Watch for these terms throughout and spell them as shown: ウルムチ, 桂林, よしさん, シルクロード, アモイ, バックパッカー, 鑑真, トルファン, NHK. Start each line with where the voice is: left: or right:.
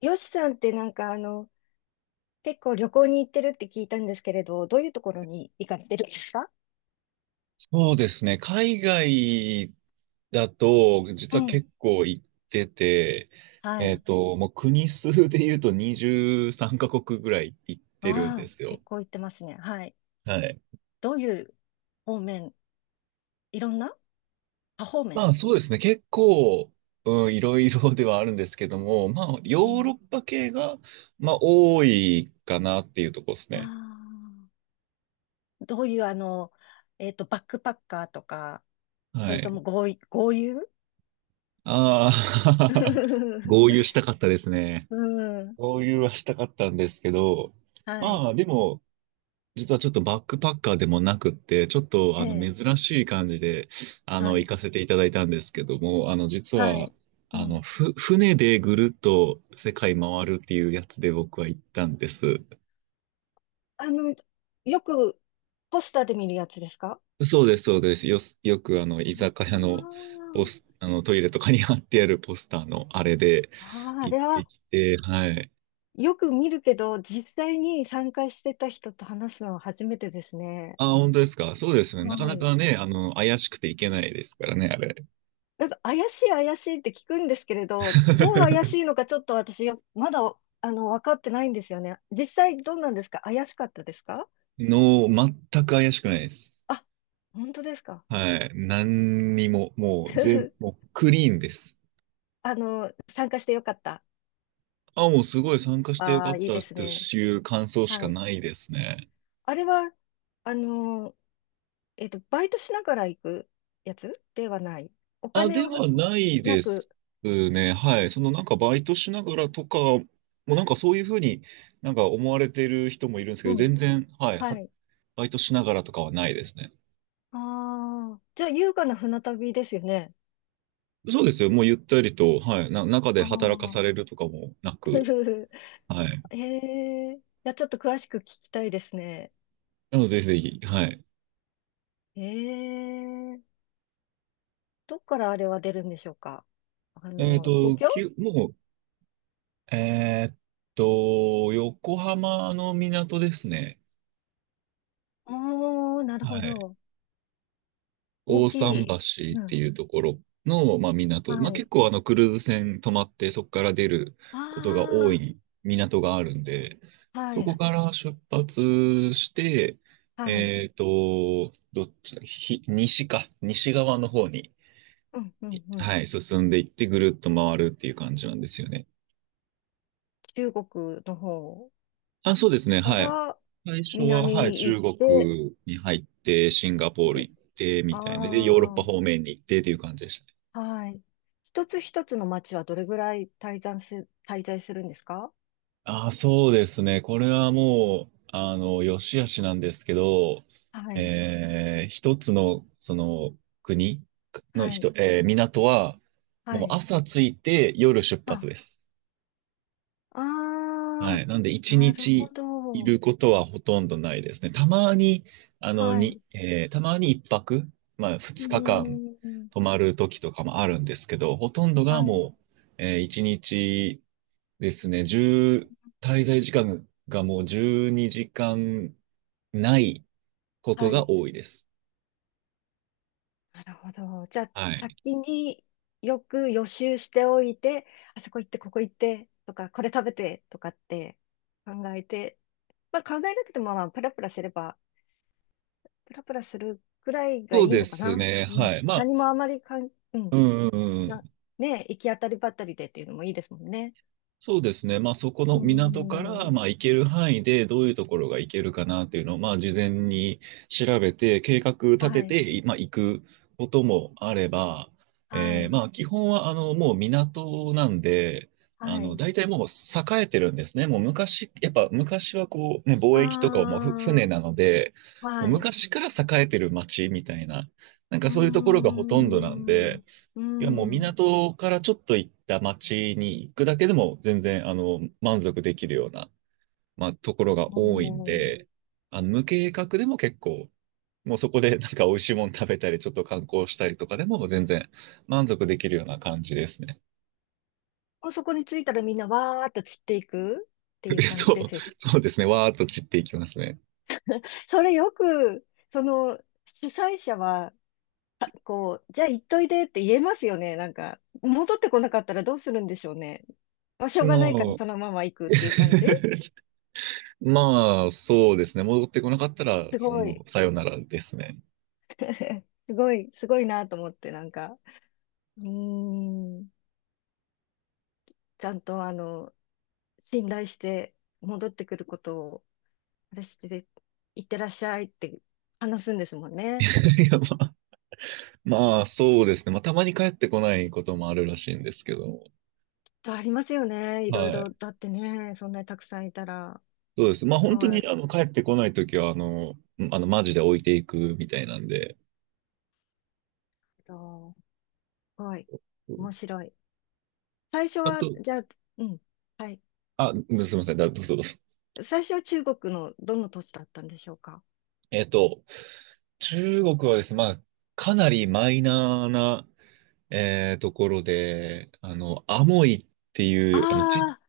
left: よしさんってなんか結構旅行に行ってるって聞いたんですけれど、どういうところに行かれてるんですか？
right: そうですね。海外だと、実
left: う
right: は
left: ん。
right: 結構行ってて、
left: はい。
right: もう国数で言うと23カ国ぐらい行ってるん
left: あ
right: で
left: あ、
right: すよ。
left: 結構行ってますね。はい。
right: はい。
left: どういう方面、いろんな多方
right: ま
left: 面。
right: あそうですね。結構、うん、いろいろではあるんですけども、まあヨ
left: う
right: ーロッ
left: ん。
right: パ系が、まあ多いかなっていうとこですね。
left: ああ、どういう、バックパッカーとか、そ
right: は
left: れと
right: い。
left: も豪遊
right: ああ 合流したかったですね。
left: うん。
right: 合流はしたかったんですけど、
left: はい。
right: まあでも、実はちょっとバックパッカーでもなくって、ちょっと
left: ええ。
right: 珍しい感じで、
left: は
right: 行
left: い。
right: かせていただいたんですけども、実
left: は
right: は、
left: い。うん。
right: 船でぐるっと世界回るっていうやつで僕は行ったんです。
left: あの、よくポスターで見るやつですか？
right: そうです、そうです。よく居酒屋のポ
left: あ
right: ス、
left: あ
right: あの、トイレとかに貼ってあるポスターのあれで
left: ああ、あ
right: 行
left: れ
right: って
left: は
right: きて、はい。
left: よく見るけど、実際に参加してた人と話すのは初めてですね。
right: あ、本当ですか。そうですね。なか
left: は
right: な
left: い。
right: かね、怪しくていけないですからね、あれ。
left: なんか怪しい怪しいって聞くんですけれど、どう怪し いのかちょっと私よ、まだ、分かってないんですよね。実際どうなんですか？怪しかったですか？
right: 全く怪しくないです。
left: あ、本当ですか？
right: はい。何にも、もう全、も うクリーンです。
left: 参加してよかった。
right: あ、もうすごい参加してよ
left: あ
right: か
left: あ、
right: っ
left: いい
right: たっ
left: です
right: て
left: ね。
right: いう感想し
left: は
right: か
left: い。
right: ないですね。
left: あれは、あの、バイトしながら行くやつではない。お
right: あ、
left: 金
right: で
left: は
right: はない
left: な
right: で
left: く、
right: すね。はい。そのなんかバイトしながらとか、もうなんかそういうふうになんか思われてる人もいるんですけ
left: う
right: ど、
left: ん、
right: 全然、はい。
left: はい。
right: バイトしながらとかはないですね。
left: ああ、じゃあ優雅な船旅ですよね。
right: そうですよ。もうゆったりと、はい。中で
left: あ
right: 働かされ
left: あ。
right: るとかもなく、はい。
left: へえ。いや、ちょっと詳しく聞きたいですね。
right: なので、ぜひぜひ、はい。
left: ええ。どっからあれは出るんでしょうか？東京、
right: もうえーっ横浜の港ですね。
left: おー、なる
right: は
left: ほ
right: い。
left: ど。大
right: 大
left: き
right: 桟橋
left: い。う
right: って
left: ん。
right: いうところの、まあ、港。ま
left: は
right: あ、結
left: い。
right: 構クルーズ船泊まってそこから出ることが多
left: あ
right: い港があるんで、
left: あ、は
right: そこ
left: い。
right: から出発して、
left: はい。
right: どっちだ、西か、西側の方に、
left: うん、うん、うん。
right: はい、進んでいってぐるっと回るっていう感じなんですよね。
left: 中国の方
right: あ、そうですね。
left: か
right: はい。
left: ら
right: 最初は、
left: 南
right: はい、
left: に行
right: 中
left: って、
right: 国に入って、シンガポール行って、みたいな。で、ヨーロッ
left: あ
right: パ方
left: あ、
right: 面に行ってっていう感じでしたね。
left: はい。一つ一つの町はどれぐらい滞在するんですか？
right: ああ、そうですね。これはもう、よしあしなんですけど、
left: はい、
right: 一つの、国の
left: は
right: 人、
left: い、
right: えー港は、
left: は
right: もう
left: い。
right: 朝着いて夜出発
left: あ、
right: です。
left: あ
right: はい。なんで、
left: ー、
right: 一
left: なるほ
right: 日い
left: ど。
right: ることはほとんどないですね。たまに、あの、
left: はい。
right: に、
left: う
right: えーたまに一泊、まあ、
left: ー
right: 2日間
left: ん。
right: 泊まる時とかもあるんですけど、ほとんど
left: は
right: が
left: い。
right: もう、一日ですね、滞在時間がもう12時間ないこと
left: は
right: が
left: い。
right: 多いです。
left: なるほど。じゃあ、
right: はい。
left: 先によく予習しておいて、あそこ行って、ここ行って、とか、これ食べて、とかって考えて、まあ考えなくても、まあ、プラプラすれば、プラプラするくらいが
right: そ
left: い
right: う
left: い
right: で
left: のか
right: す
left: な。
right: ね。
left: うん。
right: はい。まあ、
left: 何もあまりう
right: う
left: ん。
right: んうんうん。
left: な、ね、行き当たりばったりでっていうのもいいですもんね。
right: そうですね。まあ、そこ
left: うー
right: の港から、
left: ん。
right: まあ、行ける範囲でどういうところが行けるかなっていうのを、まあ、事前に調べて、計画立て
left: はい、
right: て、まあ、行くこともあれば、
left: はい、
right: まあ、基本は、もう港なんで、
left: はい。
right: 大体もう栄えてるんですね。もう昔、やっぱ昔はこう、ね、貿易とかはもう
left: あ
right: 船なので、
left: あ、
right: もう
left: はい。
right: 昔から栄えてる町みたいな、なん
left: う
right: か
left: ー
right: そういうところがほとんどなん
left: ん、う
right: で、
left: ー
right: いや、もう
left: ん。
right: 港からちょっと行った町に行くだけでも全然、満足できるような、まあ、ところが
left: お
right: 多いん
left: ー、
right: で、無計画でも結構、もうそこで なんか美味しいもの食べたり、ちょっと観光したりとかでも全然満足できるような感じですね。
left: もうそこに着いたらみんなわーっと散っていくっていう 感じで
right: そう、
left: すよ。
right: そうですね。わーっと散っていきますね。
left: それよく、その、主催者は、あ、こう、じゃあ行っといでって言えますよね。なんか、戻ってこなかったらどうするんでしょうね。まあ、しょうがないから
right: もう、
left: そのまま行くっていう感じ、
right: まあ、そうですね。戻ってこなかったら、
left: すごい。
right: さよならですね。
left: すごい、すごいなと思って、なんか、うーん、ちゃんと信頼して戻ってくることを、あれしてて、いってらっしゃいって話すんですもん ね。
right: いや、まあ、そうですね。まあ、たまに帰ってこないこともあるらしいんですけど、
left: ありますよね。いろい
right: は
left: ろ。
right: い。
left: だってね、そんなにたくさんいたら、
right: そうです。まあ
left: す
right: 本当
left: ご
right: に
left: い、
right: 帰ってこないときは、マジで置いていくみたいなんで、
left: と、すごい、
right: うん、
left: 面白い。最初
right: ちゃん
left: は、
right: と、
left: じゃあ、うん、はい。
right: あ、うん、すみません、どうぞどうぞ。
left: 最初は中国のどの土地だったんでしょうか。
right: えっと、中国はですね、まあ、かなりマイナーな、ところで、アモイっていう、
left: ああ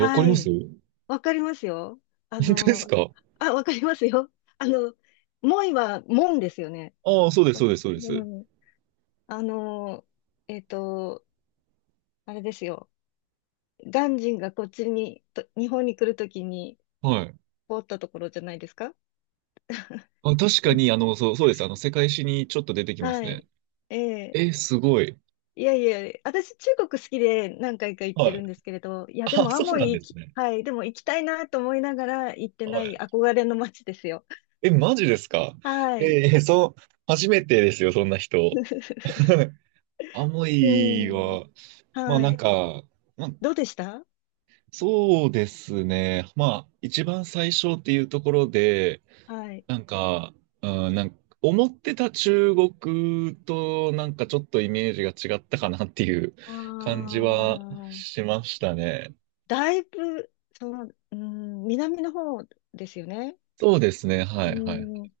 left: ー、
right: か
left: は
right: ります？
left: い。わかりますよ。あ
right: 本当です
left: の、
right: か？
left: わかりますよ。あの、門は門ですよね。
right: ああ、そうです、
left: う
right: そうで
left: ん、
right: す、そうです。
left: うん。あの、えっと、あれですよ。鑑真がこっちに、と日本に来るときに
right: はい。
left: 通ったところじゃないですか。
right: あ、確かに、そう、そうです。世界史にちょっと出てきます
left: は
right: ね。
left: い。ええ、
right: え、すごい。
left: いやいや、私、中国好きで何回か行って
right: はい。
left: るんですけれど、いや、で
right: あ、
left: も、ア
right: そう
left: モ
right: なん
left: イ
right: です
left: 行き、
right: ね。
left: はい、でも行きたいなと思いながら行ってな
right: は
left: い
right: い。
left: 憧れの街ですよ。
right: え、マジですか？
left: はい。
right: ええ、そう、初めてですよ、そんな人。アモ
left: う
right: イ
left: ん。
right: は、まあ
left: は
right: なん
left: い。
right: か、まあ、
left: どうでした？
right: そうですね。まあ、一番最初っていうところで、
left: はい。
right: なんか、うん、なんか、思ってた中国となんかちょっとイメージが違ったかなっていう
left: あ
right: 感じは
left: あ、
right: しましたね。
left: だいぶ、うん、南の方ですよね。
right: そうですね。はいはい。
left: うん。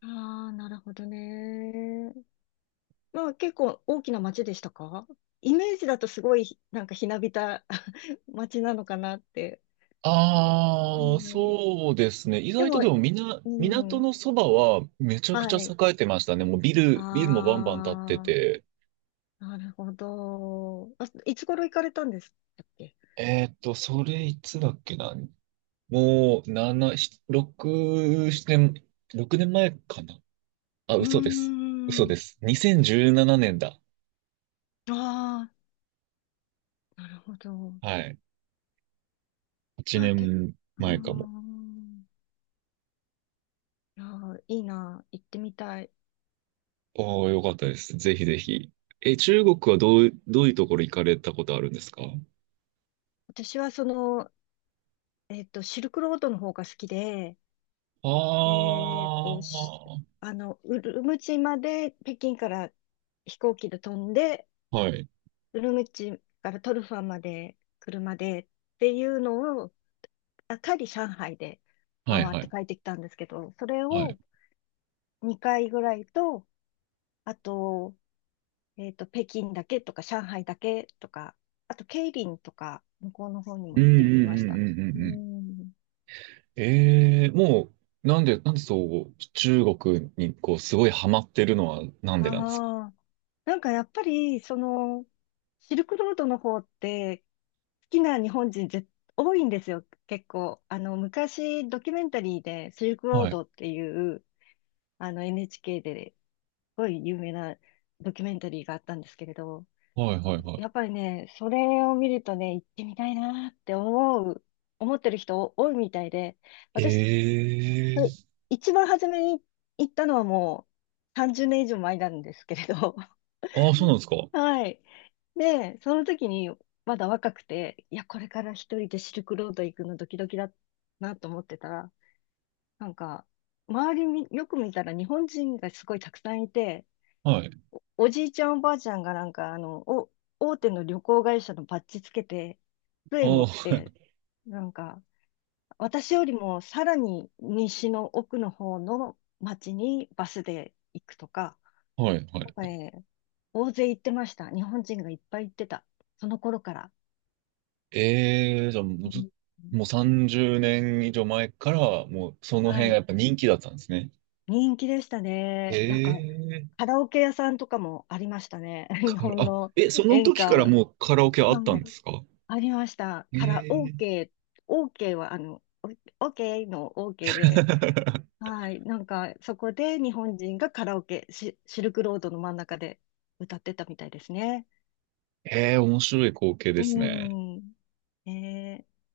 left: ああ、なるほどね。まあ結構大きな町でしたか？イメージだとすごいなんかひなびた 町なのかなって。は
right: ああ、
left: い。
right: そうですね。意
left: で
right: 外と
left: も、
right: でも
left: う
right: 港
left: ん。
right: のそばはめちゃく
left: は
right: ちゃ
left: い。
right: 栄えてましたね。もうビルもバンバン建って
left: あ
right: て。
left: あ、なるほど。あ、いつ頃行かれたんですっけ？
right: それいつだっけな。もう、7、6、7年、6年前かな。あ、
left: うー
right: 嘘です。嘘
left: ん。
right: です。2017年だ。
left: ああ、なるほど。
right: はい。
left: じ
right: 8
left: ゃあ、う
right: 年
left: ー
right: 前かも。
left: ん。いやー、いいな。行ってみたい。
right: おー、よかったです。ぜひぜひ。え、中国はどういうところ行かれたことあるんですか？
left: 私はシルクロードの方が好きで、
right: あ
left: し
right: あ
left: あの、ウルムチまで北京から飛行機で飛んで、
right: ー、はい
left: ウルムチからトルファンまで車でっていうのを、あ、帰り上海で
right: はい
left: 回っ
right: は
left: て
right: い。
left: 帰ってきたんですけど、それ
right: はい。
left: を2回ぐらいと、あと、北京だけとか、上海だけとか、あと、桂林とか、向こうの方に
right: う
left: も
right: んう
left: 行ってみ
right: ん
left: ま
right: う
left: し
right: んう
left: た。
right: んう
left: う
right: んうん。
left: ん。
right: ええ、もう、なんでそう、中国にこう、すごいハマってるのはなんでなんですか？
left: ああ、なんかやっぱり、シルクロードの方って、好きな日本人多いんですよ、結構。昔、ドキュメンタリーで、シルクロー
right: はい。
left: ドっていう、NHK ですごい有名なドキュメンタリーがあったんですけれど、
right: はいはいは
left: やっぱりね、それを見るとね、行ってみたいなって思ってる人多いみたいで、私、
right: い。
left: それ
right: ええ、
left: 一番初めに行ったのはもう30年以上前なんですけれど、
right: ああ、そうなんですか？
left: はい。で、その時にまだ若くて、いや、これから一人でシルクロード行くのドキドキだなと思ってたら、なんか、周りみよく見たら日本人がすごいたくさんいて、
right: はい。
left: おじいちゃんおばあちゃんがなんか、大手の旅行会社のバッジつけて、
right: ああ、
left: 杖持 って、
right: は
left: なんか、私よりもさらに西の奥の方の町にバスで行くとか、
right: いはいは
left: なんか
right: い。
left: ね、大勢行ってました。日本人がいっぱい行ってた。その頃から。
right: ええ、じゃあもう
left: う
right: ず、
left: ん、
right: もう30年以上前から、もうその
left: は
right: 辺が
left: い。
right: やっぱ人気だったんですね。
left: 人気でした
right: へ
left: ね。なんか、
right: え、
left: カラオケ屋さんとかもありましたね。
right: か
left: 日本
right: あ、
left: の
right: え、その
left: 演
right: 時
left: 歌
right: か
left: を。
right: ら
left: は
right: もうカラオケあったんで
left: い、
right: すか？
left: ありました。
right: え
left: から、
right: え
left: OK、OK は、OK の OK で、はい、なんか、そこで日本人がカラオケ、シルクロードの真ん中で歌ってたみたいですね。
right: ええ、面白い光景で
left: う
right: すね。
left: ん。ねえ